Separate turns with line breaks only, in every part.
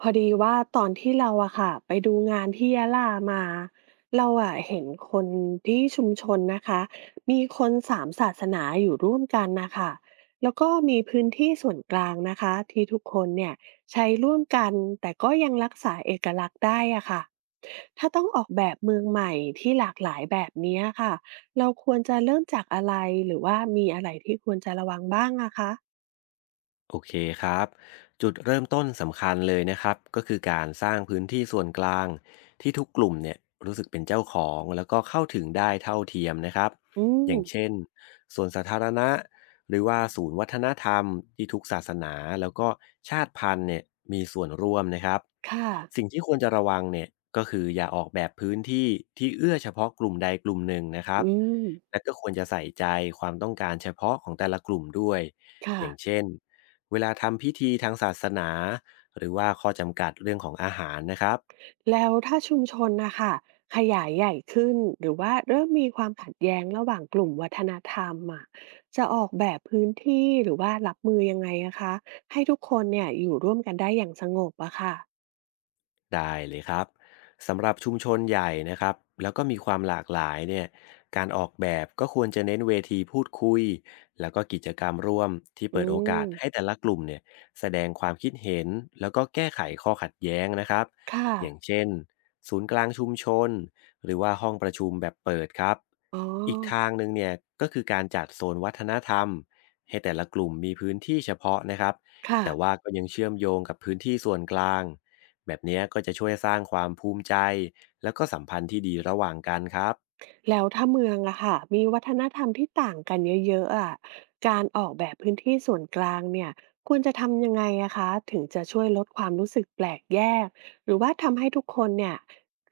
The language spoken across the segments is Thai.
พอดีว่าตอนที่เราอะค่ะไปดูงานที่ยะลามาเราอะเห็นคนที่ชุมชนนะคะมีคนสามศาสนาอยู่ร่วมกันนะคะแล้วก็มีพื้นที่ส่วนกลางนะคะที่ทุกคนเนี่ยใช้ร่วมกันแต่ก็ยังรักษาเอกลักษณ์ได้อะค่ะถ้าต้องออกแบบเมืองใหม่ที่หลากหลายแบบเนี้ยค่ะเราควรจะเริ่มจากอะไรหรือว่ามีอะไรที่ควรจะระวังบ้างอะคะ
โอเคครับจุดเริ่มต้นสำคัญเลยนะครับก็คือการสร้างพื้นที่ส่วนกลางที่ทุกกลุ่มเนี่ยรู้สึกเป็นเจ้าของแล้วก็เข้าถึงได้เท่าเทียมนะครับ
อื
อ
ม
ย่างเช่นส่วนสาธารณะหรือว่าศูนย์วัฒนธรรมที่ทุกศาสนาแล้วก็ชาติพันธุ์เนี่ยมีส่วนร่วมนะครับ
ค่ะ
สิ่งที่ควรจะระวังเนี่ยก็คืออย่าออกแบบพื้นที่ที่เอื้อเฉพาะกลุ่มใดกลุ่มหนึ่งนะครับ
อืม
และก็ควรจะใส่ใจความต้องการเฉพาะของแต่ละกลุ่มด้วย
ค่ะ
อย่างเช่น เวลาทำพิธีทางศาสนาหรือว่าข้อจำกัดเรื่องของอาหารนะครับ
แล้วถ้าชุมชนนะคะขยายใหญ่ขึ้นหรือว่าเริ่มมีความขัดแย้งระหว่างกลุ่มวัฒนธรรมอะจะออกแบบพื้นที่หรือว่ารับมือยังไงอะคะให้ทุกคนเนี่ยอยู่ร่วมกันได้อย่างสงบอะค่ะ
ได้เลยครับสำหรับชุมชนใหญ่นะครับแล้วก็มีความหลากหลายเนี่ยการออกแบบก็ควรจะเน้นเวทีพูดคุยแล้วก็กิจกรรมร่วมที่
อื
เปิดโอกา
ม
สให้แต่ละกลุ่มเนี่ยแสดงความคิดเห็นแล้วก็แก้ไขข้อขัดแย้งนะครับ
ค่ะ
อย่างเช่นศูนย์กลางชุมชนหรือว่าห้องประชุมแบบเปิดครับ
อ๋อ
อีกทางหนึ่งเนี่ยก็คือการจัดโซนวัฒนธรรมให้แต่ละกลุ่มมีพื้นที่เฉพาะนะครับ
ค่ะ
แต่ว่าก็ยังเชื่อมโยงกับพื้นที่ส่วนกลาง แบบเนี้ยก็จะช่วยสร้างความภูมิใจแล้วก็สัมพันธ์ที่ดีระหว่างกันครับ
แล้วถ้าเมืองอะค่ะมีวัฒนธรรมที่ต่างกันเยอะๆอะการออกแบบพื้นที่ส่วนกลางเนี่ยควรจะทำยังไงอะคะถึงจะช่วยลดความรู้สึกแปลกแยกหรือว่าทำให้ทุกคนเนี่ย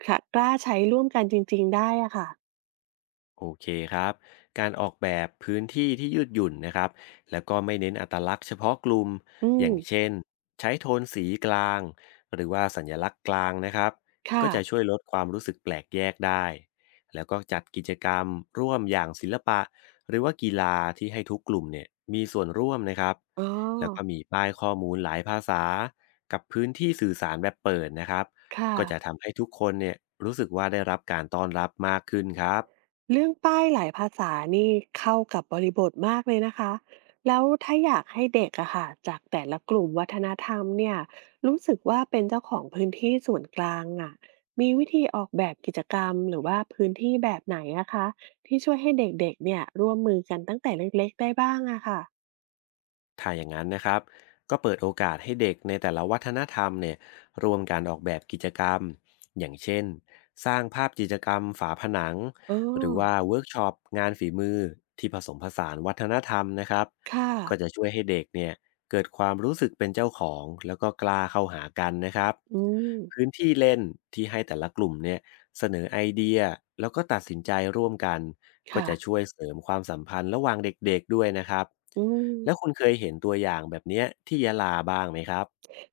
ค่ะกล้าใช้ร่วมกันจริงๆได้อะค่ะ
โอเคครับ การออกแบบพื้นที่ที่ยืดหยุ่นนะครับ แล้วก็ไม่เน้นอัตลักษณ์เฉพาะกลุ่ม
อื
อ
ม
ย่างเช่นใช้โทนสีกลางหรือว่าสัญลักษณ์กลางนะครับก็
ค่ะ
จะช่วยลดความรู้สึกแปลกแยกได้ แล้วก็จัดกิจกรรมร่วมอย่างศิลปะหรือว่ากีฬาที่ให้ทุกกลุ่มเนี่ยมีส่วนร่วมนะครับ
อ๋อ
แล้วก็มีป้ายข้อมูลหลายภาษากับพื้นที่สื่อสารแบบเปิดนะครับ
ค่ะ
ก็จะทำให้ทุกคนเนี่ยรู้สึกว่าได้รับการต้อนรับมากขึ้นครับ
เรื่องป้ายหลายภาษานี่เข้ากับบริบทมากเลยนะคะ แล้วถ้าอยากให้เด็กอะค่ะจากแต่ละกลุ่มวัฒนธรรมเนี่ยรู้สึกว่าเป็นเจ้าของพื้นที่ส่วนกลางอะมีวิธีออกแบบกิจกรรมหรือว่าพื้นที่แบบไหนอะคะที่ช่วยให้เด็กๆเนี่ยร่วมมือกันตั้งแต่เล็กๆได้บ้างอะค่ะ
ถ้าอย่างนั้นนะครับ ก็เปิดโอกาสให้เด็กในแต่ละวัฒนธรรมเนี่ยร่วมการออกแบบกิจกรรมอย่างเช่นสร้างภาพกิจกรรมฝาผนัง
เอ
หรือ
อ
ว่าเวิร์กช็อปงานฝีมือที่ผสมผสานวัฒนธรรมนะครับ
ค่ะ
ก็จะช่วยให้เด็กเนี่ยเกิดความรู้สึกเป็นเจ้าของแล้วก็กล้าเข้าหากันนะครับ
อืม
พื้นที่เล่นที่ให้แต่ละกลุ่มเนี่ย เสนอไอเดียแล้วก็ตัดสินใจร่วมกันก็
ค่ะ
จะช่วยเสริมความสัมพันธ์ระหว่างเด็กๆด้วยนะครับ
อืม
แล้วคุณเคยเห็นตัวอย่างแบบเนี้ยที่ยะลาบ้างไหมครับ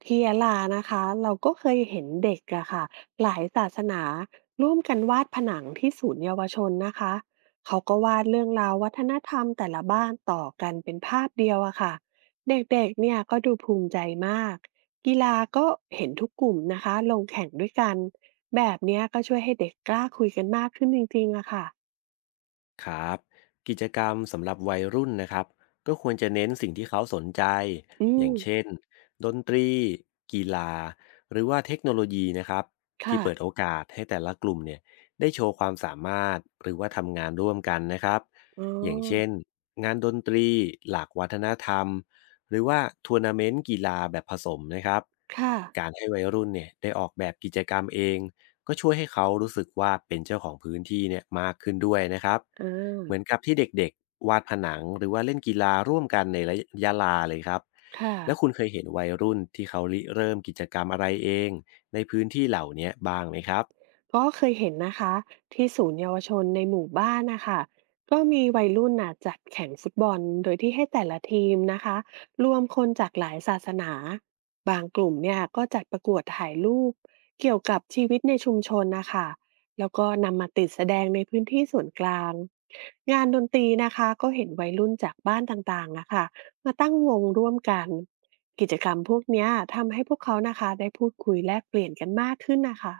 ที่ยะลานะคะเราก็เคยเห็นเด็กอะค่ะหลายศาสนาร่วมกันวาดผนังที่ศูนย์เยาวชนนะคะเขาก็วาดเรื่องราววัฒนธรรมแต่ละบ้านต่อกันเป็นภาพเดียวอะค่ะเด็กๆเนี่ยก็ดูภูมิใจมากกีฬาก็เห็นทุกกลุ่มนะคะลงแข่งด้วยกันแบบเนี้ยก็ช่วยให้เด็กกล้าคุยกันมากขึ้นจริงๆอะค่ะ
ครับกิจกรรมสำหรับวัยรุ่นนะครับก็ควรจะเน้นสิ่งที่เขาสนใจ
อื
อย่า
ม
งเช่นดนตรีกีฬาหรือว่าเทคโนโลยีนะครับที่
ค่ะ
เปิดโอกาสให้แต่ละกลุ่มเนี่ยได้โชว์ความสามารถหรือว่าทำงานร่วมกันนะครับ
อ๋อ
อย่างเช่นงานดนตรีหลากวัฒนธรรมหรือว่าทัวร์นาเมนต์กีฬาแบบผสมนะครับ
ค่ะ
การให้วัยรุ่นเนี่ยได้ออกแบบกิจกรรมเองก็ช่วยให้เขารู้สึกว่าเป็นเจ้าของพื้นที่เนี่ยมากขึ้นด้วยนะครับ
อ่า
เหมือนกับที่เด็กๆวาดผนังหรือว่าเล่นกีฬาร่วมกันในระยะลาเลยครับ
ค่ะ
แล้วคุณเคยเห็นวัยรุ่นที่เขาริเริ่มกิจกรรมอะไรเองในพื้นที่เหล่าเนี้ยบ้างไหมครับ
ก็เคยเห็นนะคะที่ศูนย์เยาวชนในหมู่บ้านนะคะก็มีวัยรุ่นน่ะจัดแข่งฟุตบอลโดยที่ให้แต่ละทีมนะคะรวมคนจากหลายศาสนาบางกลุ่มเนี่ยก็จัดประกวดถ่ายรูปเกี่ยวกับชีวิตในชุมชนนะคะแล้วก็นำมาติดแสดงในพื้นที่ส่วนกลางงานดนตรีนะคะก็เห็นวัยรุ่นจากบ้านต่างๆนะคะมาตั้งวงร่วมกันกิจกรรมพวกเนี้ยทำให้พวกเขานะคะได้พูดคุยแลกเปลี่ยนกันมากขึ้นนะคะ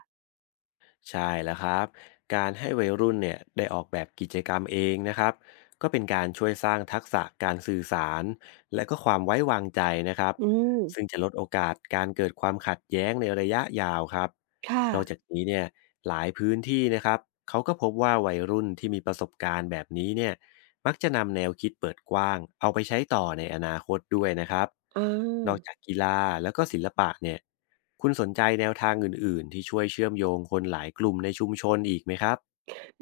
ใช่แล้วครับการให้วัยรุ่นเนี่ยได้ออกแบบกิจกรรมเองนะครับก็เป็นการช่วยสร้างทักษะการสื่อสารและก็ความไว้วางใจนะครับ
อืม
ซึ่งจะลดโอกาสการเกิดความขัดแย้งในระยะยาวครับ
ค่ะ
นอกจากนี้เนี่ยหลายพื้นที่นะครับเขาก็พบว่าวัยรุ่นที่มีประสบการณ์แบบนี้เนี่ยมักจะนำแนวคิดเปิดกว้างเอาไปใช้ต่อในอนาคตด้วยนะครับ
อ
นอกจา
า
กกีฬาแล้วก็ศิลปะเนี่ย คุณสนใจแนวทางอื่นๆ ที่ช่วยเชื่อมโยงคนหลายกลุ่มในชุมชนอีกไหมครับ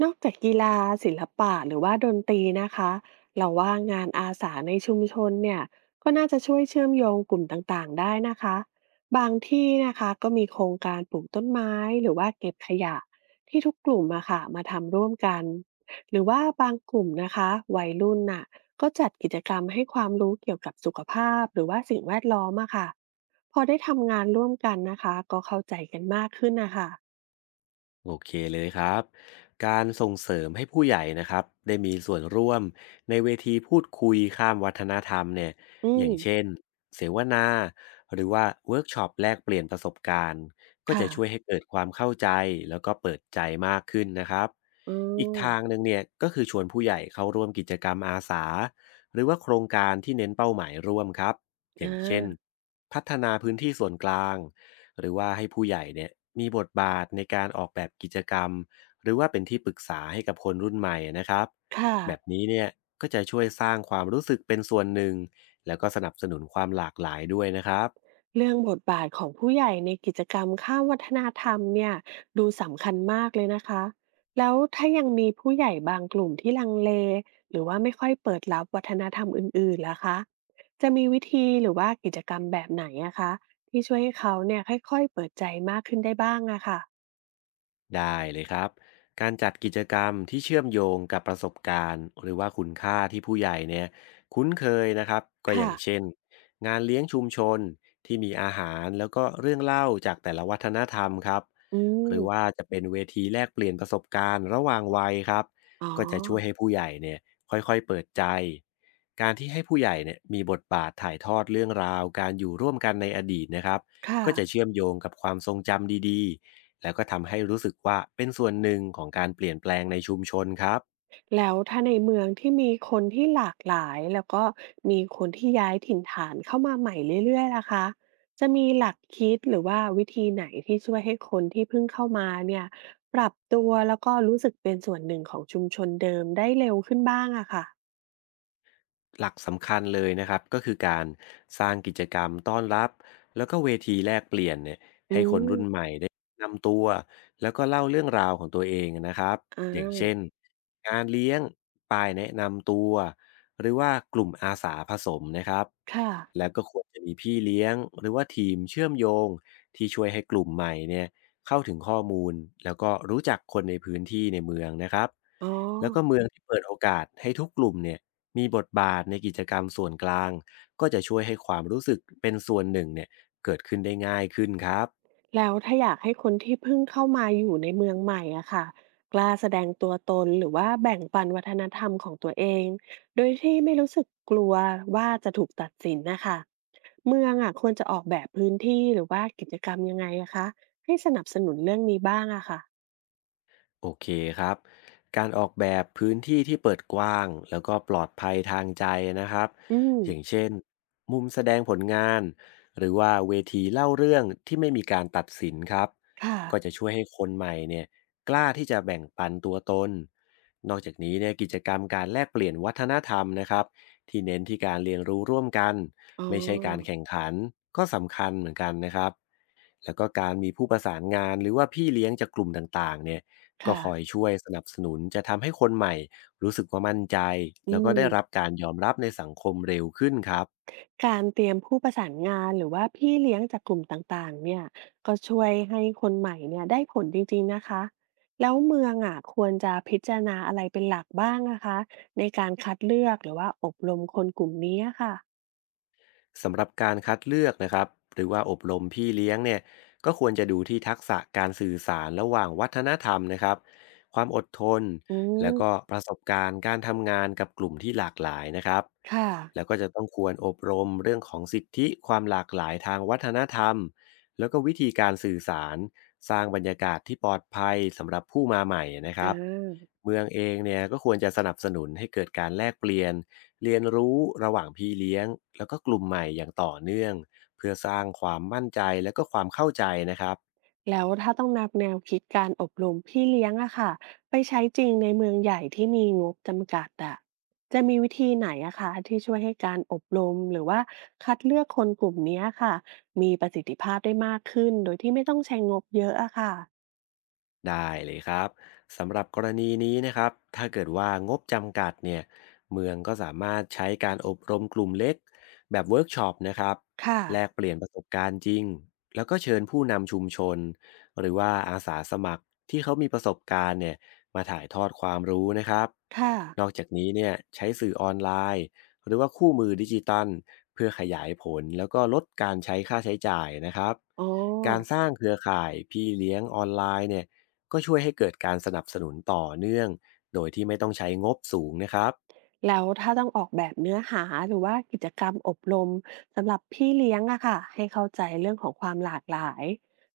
นอกจากกีฬาศิลปะหรือว่าดนตรีนะคะ เราว่างานอาสาในชุมชนเนี่ยก็น่าจะช่วยเชื่อมโยงกลุ่มต่างๆได้นะคะ บางที่นะคะก็มีโครงการปลูกต้นไม้หรือว่าเก็บขยะที่ทุกกลุ่มอะค่ะมาทำร่วมกัน หรือว่าบางกลุ่มนะคะวัยรุ่นน่ะก็จัดกิจกรรมให้ความรู้เกี่ยวกับสุขภาพหรือว่าสิ่งแวดล้อมอะค่ะพอได้ทำงานร่วมกันนะคะก็เข้าใจกันมากขึ้นน่ะค่ะ
โอเคเลยครับการส่งเสริมให้ผู้ใหญ่นะครับได้มีส่วนร่วมในเวทีพูดคุยข้ามวัฒนธรรมเนี่ย
อื
อ
ม
ย่างเช่นเสวนาหรือว่าเวิร์กช็อปแลกเปลี่ยนประสบการณ์ก็จะ
ค่ะ
ช่วยให้เกิดความเข้าใจแล้วก็เปิดใจมากขึ้นนะครับ
อื
อีก
ม
ทางหนึ่งเนี่ยก็คือชวนผู้ใหญ่เข้าร่วมกิจกรรมอาสาหรือว่าโครงการที่เน้นเป้าหมายร่วมครับอ
อ
ย่างเช่น
า
พัฒนาพื้นที่ส่วนกลาง หรือว่าให้ผู้ใหญ่เนี่ยมีบทบาทในการออกแบบกิจกรรมหรือว่าเป็นที่ปรึกษาให้กับคนรุ่นใหม่นะครับ
ค่ะ
แบบนี้เนี่ยก็จะช่วยสร้างความรู้สึกเป็นส่วนหนึ่งแล้วก็สนับสนุนความหลากหลายด้วยนะครับ
เรื่องบทบาทของผู้ใหญ่ในกิจกรรมข้ามวัฒนธรรมเนี่ยดูสำคัญมากเลยนะคะแล้วถ้ายังมีผู้ใหญ่บางกลุ่มที่ลังเลหรือว่าไม่ค่อยเปิดรับวัฒนธรรมอื่นๆล่ะคะจะมีวิธีหรือว่ากิจกรรมแบบไหนอะคะที่ช่วยให้เขาเนี่ยค่อยๆเปิดใจมากขึ้นได้บ้างอะค่ะ
ได้เลยครับการจัดกิจกรรมที่เชื่อมโยงกับประสบการณ์หรือว่าคุณค่าที่ผู้ใหญ่เนี่ยคุ้นเคยนะครับก็อ
ค่ะ
ย่างเช่นงานเลี้ยงชุมชนที่มีอาหารแล้วก็เรื่องเล่าจากแต่ละวัฒนธรรมครับ
อื
ห
ม
รือว่าจะเป็นเวทีแลกเปลี่ยนประสบการณ์ระหว่างวัยครับ
อ๋อ
ก็จะช่วยให้ผู้ใหญ่เนี่ยค่อยๆเปิดใจการที่ให้ผู้ใหญ่เนี่ยมีบทบาทถ่ายทอดเรื่องราวการอยู่ร่วมกันในอดีตนะครับ
ค่ะ
ก็จะเชื่อมโยงกับความทรงจำดีๆ แล้วก็ทำให้รู้สึกว่าเป็นส่วนหนึ่งของการเปลี่ยนแปลงในชุมชนครับ
แล้วถ้าในเมืองที่มีคนที่หลากหลายแล้วก็มีคนที่ย้ายถิ่นฐานเข้ามาใหม่เรื่อยๆล่ะคะจะมีหลักคิดหรือว่าวิธีไหนที่ช่วยให้คนที่เพิ่งเข้ามาเนี่ยปรับตัวแล้วก็รู้สึกเป็นส่วนหนึ่งของชุมชนเดิมได้เร็วขึ้นบ้างอะค่ะ
หลักสำคัญเลยนะครับก็คือการสร้างกิจกรรมต้อนรับแล้วก็เวทีแลกเปลี่ยนเนี่ย
อืม
นำตัวแล้วก็เล่าเรื่องราวของตัวเองนะครับ
อ่
อย่าง
า
เช่นงานเลี้ยงป้ายแนะนำตัวหรือว่ากลุ่มอาสาผสมนะครับ
ค่ะ
แล้วก็ควรจะมีพี่เลี้ยงหรือว่าทีมเชื่อมโยงที่ช่วยให้กลุ่มใหม่เนี่ยเข้าถึงข้อมูลแล้วก็รู้จักคนในพื้นที่ในเมืองนะครับ
อ๋อ
แล้วก็เมืองที่เปิดโอกาสให้ทุกกลุ่มเนี่ยมีบทบาทในกิจกรรมส่วนกลางก็จะช่วยให้ความรู้สึกเป็นส่วนหนึ่งเนี่ยเกิดขึ้นได้ง่ายขึ้นครับ
แล้วถ้าอยากให้คนที่เพิ่งเข้ามาอยู่ในเมืองใหม่อะค่ะกล้าแสดงตัวตนหรือว่าแบ่งปันวัฒนธรรมของตัวเอง โดยที่ไม่รู้สึกกลัวว่าจะถูกตัดสินนะคะเมืองอะควรจะออกแบบพื้นที่หรือว่ากิจกรรมยังไงอะคะให้สนับสนุนเรื่องนี้บ้างอะค่ะ
โอเคครับการออกแบบพื้นที่ที่เปิดกว้างแล้วก็ปลอดภัยทางใจนะครับ
อืม
อย่างเช่นมุมแสดงผลงานหรือว่าเวทีเล่าเรื่องที่ไม่มีการตัดสินครับ
ค่ะ
ก็จะช่วยให้คนใหม่เนี่ยกล้าที่จะแบ่งปันตัวตนนอกจากนี้เนี่ยกิจกรรมการแลกเปลี่ยนวัฒนธรรมนะครับที่เน้นที่การเรียนรู้ร่วมกัน
อ๋อ
ไม่ใช่การแข่งขันก็สำคัญเหมือนกันนะครับ แล้วก็การมีผู้ประสานงานหรือว่าพี่เลี้ยงจากกลุ่มต่างๆเนี่ยก็
ค่ะ
คอยช่วยสนับสนุนจะทำให้คนใหม่รู้สึกว่ามั่นใจ
อื
แล้วก็
ม
ได้รับการยอมรับในสังคมเร็วขึ้นครับ
การเตรียมผู้ประสานงานหรือว่าพี่เลี้ยงจากกลุ่มต่างๆเนี่ยก็ช่วยให้คนใหม่เนี่ยได้ผลจริงๆนะคะแล้วเมืองอ่ะควรจะพิจารณาอะไรเป็นหลักบ้างนะคะในการคัดเลือกหรือว่าอบรมคนกลุ่มนี้อะค่ะ
สำหรับการคัดเลือกนะครับหรือว่าอบรมพี่เลี้ยงเนี่ยก็ควรจะดูที่ทักษะการสื่อสารระหว่างวัฒนธรรมนะครับความอดทน
อื
แล้
ม
วก็ประสบการณ์การทำงานกับกลุ่มที่หลากหลายนะครับ
ค่ะ
แล้วก็จะต้องควรอบรมเรื่องของสิทธิความหลากหลายทางวัฒนธรรมแล้วก็วิธีการสื่อสารสร้างบรรยากาศที่ปลอดภัยสำหรับผู้มาใหม่นะค
อ่
รับ
า
เมืองเองเนี่ยก็ควรจะสนับสนุนให้เกิดการแลกเปลี่ยนเรียนรู้ระหว่างพี่เลี้ยงแล้วก็กลุ่มใหม่อย่างต่อเนื่องเพื่อสร้างความมั่นใจและก็ความเข้าใจนะครับ
แล้วถ้าต้องนำแนวคิดการอบรมพี่เลี้ยงอะค่ะไปใช้จริงในเมืองใหญ่ที่มีงบจำกัดอะจะมีวิธีไหนอะคะที่ช่วยให้การอบรมหรือว่าคัดเลือกคนกลุ่มเนี้ยค่ะมีประสิทธิภาพได้มากขึ้นโดยที่ไม่ต้องใช้งบเยอะอะค่ะ
ได้เลยครับสำหรับกรณีนี้นะครับถ้าเกิดว่างบจำกัดเนี่ยเมืองก็สามารถใช้การอบรมกลุ่มเล็กแบบเวิร์กช็อปนะครับ
ค่ะ
แลกเปลี่ยนประสบการณ์จริงแล้วก็เชิญผู้นำชุมชนหรือว่าอาสาสมัครที่เขามีประสบการณ์เนี่ยมาถ่ายทอดความรู้นะครับ
ค่ะ
นอกจากนี้เนี่ยใช้สื่อออนไลน์หรือว่าคู่มือดิจิตัลเพื่อขยายผลแล้วก็ลดการใช้ค่าใช้จ่ายนะครับ
อ๋อ
การสร้างเครือข่ายพี่เลี้ยงออนไลน์เนี่ย ก็ช่วยให้เกิดการสนับสนุนต่อเนื่องโดยที่ไม่ต้องใช้งบสูงนะครับ
แล้วถ้าต้องออกแบบเนื้อหาหรือว่ากิจกรรมอบรมสำหรับพี่เลี้ยงอะค่ะให้เข้าใจเรื่องของความหลากหลาย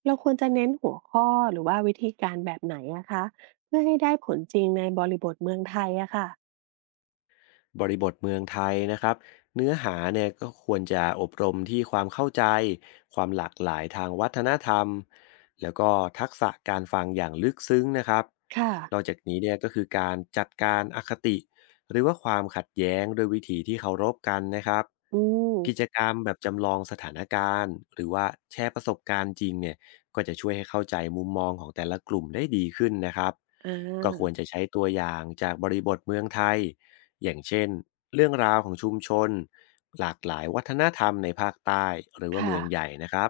เราควรจะเน้นหัวข้อหรือว่าวิธีการแบบไหนอะคะเพื่อให้ได้ผลจริงในบริบทเมืองไทยอะค่ะ
บริบทเมืองไทยนะครับเนื้อหาเนี่ยก็ควรจะอบรมที่ความเข้าใจความหลากหลายทางวัฒนธรรมแล้วก็ทักษะการฟังอย่างลึกซึ้งนะครับ
ค่ะ
นอกจากนี้เนี่ยก็คือการจัดการอคติหรือว่าความขัดแย้งด้วยวิธีที่เคารพกันนะครับ
อืม
กิจกรรมแบบจำลองสถานการณ์หรือว่าแชร์ประสบการณ์จริงเนี่ยก็จะช่วยให้เข้าใจมุมมองของแต่ละกลุ่มได้ดีขึ้นนะครับ
อ่
ก็ควร
า
จะใช้ตัวอย่างจากบริบทเมืองไทยอย่างเช่นเรื่องราวของชุมชนหลากหลายวัฒนธรรมในภาคใต้หรือว่า
ค่ะ
เมืองใหญ่นะครับ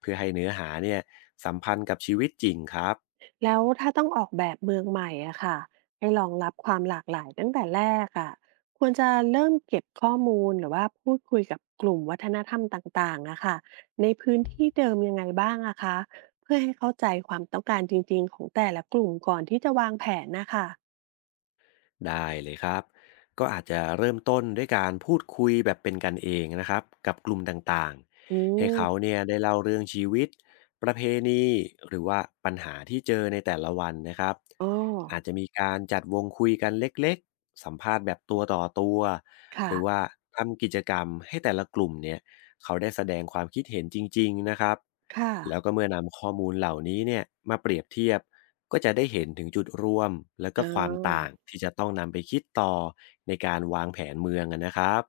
เพื่อให้เนื้อหาเนี่ยสัมพันธ์กับชีวิตจริงครับ
แล้วถ้าต้องออกแบบเมืองใหม่อะค่ะให้รองรับความหลากหลายตั้งแต่แรกอะควรจะเริ่มเก็บข้อมูลหรือว่าพูดคุยกับกลุ่มวัฒนธรรมต่างๆอะค่ะในพื้นที่เดิมยังไงบ้างอะคะเพื่อให้เข้าใจความต้องการจริงๆของแต่ละกลุ่มก่อนที่จะวางแผนนะคะ
ได้เลยครับ ก็อาจจะเริ่มต้นด้วยการพูดคุยแบบเป็นกันเองนะครับกับกลุ่มต่าง
อื
ๆให้เขา
ม
เนี่ยได้เล่าเรื่องชีวิตประเพณีหรือว่าปัญหาที่เจอในแต่ละวันนะครับ
อ๋อ
อาจจะมีการจัดวงคุยกันเล็กๆสัมภาษณ์แบบตัวต่อตัวห
ค่ะ
รือว่าทำกิจกรรมให้แต่ละกลุ่มเนี่ยเขาได้แสดงความคิดเห็นจริงๆนะครับ
ค่ะ
แล้วก็เมื่อนำข้อมูลเหล่านี้เนี่ยมาเปรียบเทียบก็จะได้เห็นถึงจุดร่วมและก็
อ๋อ
ความต่างที่จะต้องนำไปคิดต่อในการวางแผนเมืองอะนะครับ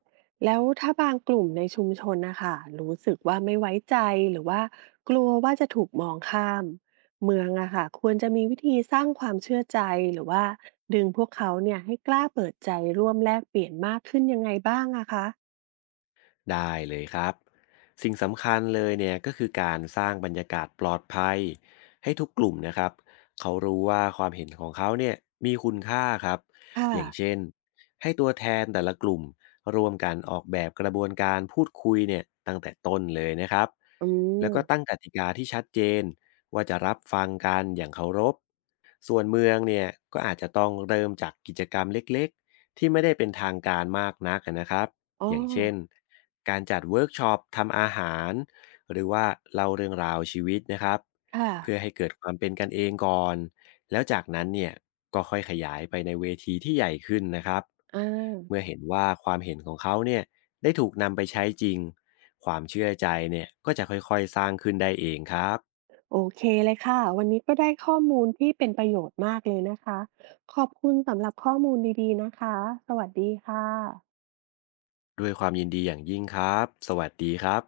แล้วถ้าบางกลุ่มในชุมชนนะคะรู้สึกว่าไม่ไว้ใจหรือว่ากลัวว่าจะถูกมองข้ามเมืองอะค่ะควรจะมีวิธีสร้างความเชื่อใจหรือว่าดึงพวกเขาเนี่ยให้กล้าเปิดใจร่วมแลกเปลี่ยนมากขึ้นยังไงบ้างอะคะ
ได้เลยครับสิ่งสำคัญเลยเนี่ยก็คือการสร้างบรรยากาศปลอดภัยให้ทุกกลุ่มนะครับเขารู้ว่าความเห็นของเขาเนี่ยมีคุณค่าครับ
ค่ะ
อย่างเช่นให้ตัวแทนแต่ละกลุ่มร่วมกันออกแบบกระบวนการพูดคุยเนี่ยตั้งแต่ต้นเลยนะครับ
อื
แล้วก็ตั้ง
ม
กติกาที่ชัดเจนว่าจะรับฟังกันอย่างเคารพส่วนเมืองเนี่ยก็อาจจะต้องเริ่มจากกิจกรรมเล็กๆที่ไม่ได้เป็นทางการมากนักนะครับ
อ๋อ
อย่างเช่นการจัดเวิร์กช็อปทำอาหารหรือว่าเล่าเรื่องราวชีวิตนะครับ
ค่ะ
เพื่อให้เกิดความเป็นกันเองก่อนแล้วจากนั้นเนี่ยก็ค่อยขยายไปในเวทีที่ใหญ่ขึ้นนะครับ
อ่
เมื่อ
า
เห็นว่าความเห็นของเขาเนี่ยได้ถูกนำไปใช้จริงความเชื่อใจเนี่ยก็จะค่อยๆสร้างขึ้นได้เองครับ
โอเคเลยค่ะวันนี้ก็ได้ข้อมูลที่เป็นประโยชน์มากเลยนะคะขอบคุณสำหรับข้อมูลดีๆนะคะสวัสดีค่ะ
ด้วยความยินดีอย่างยิ่งครับสวัสดีครับ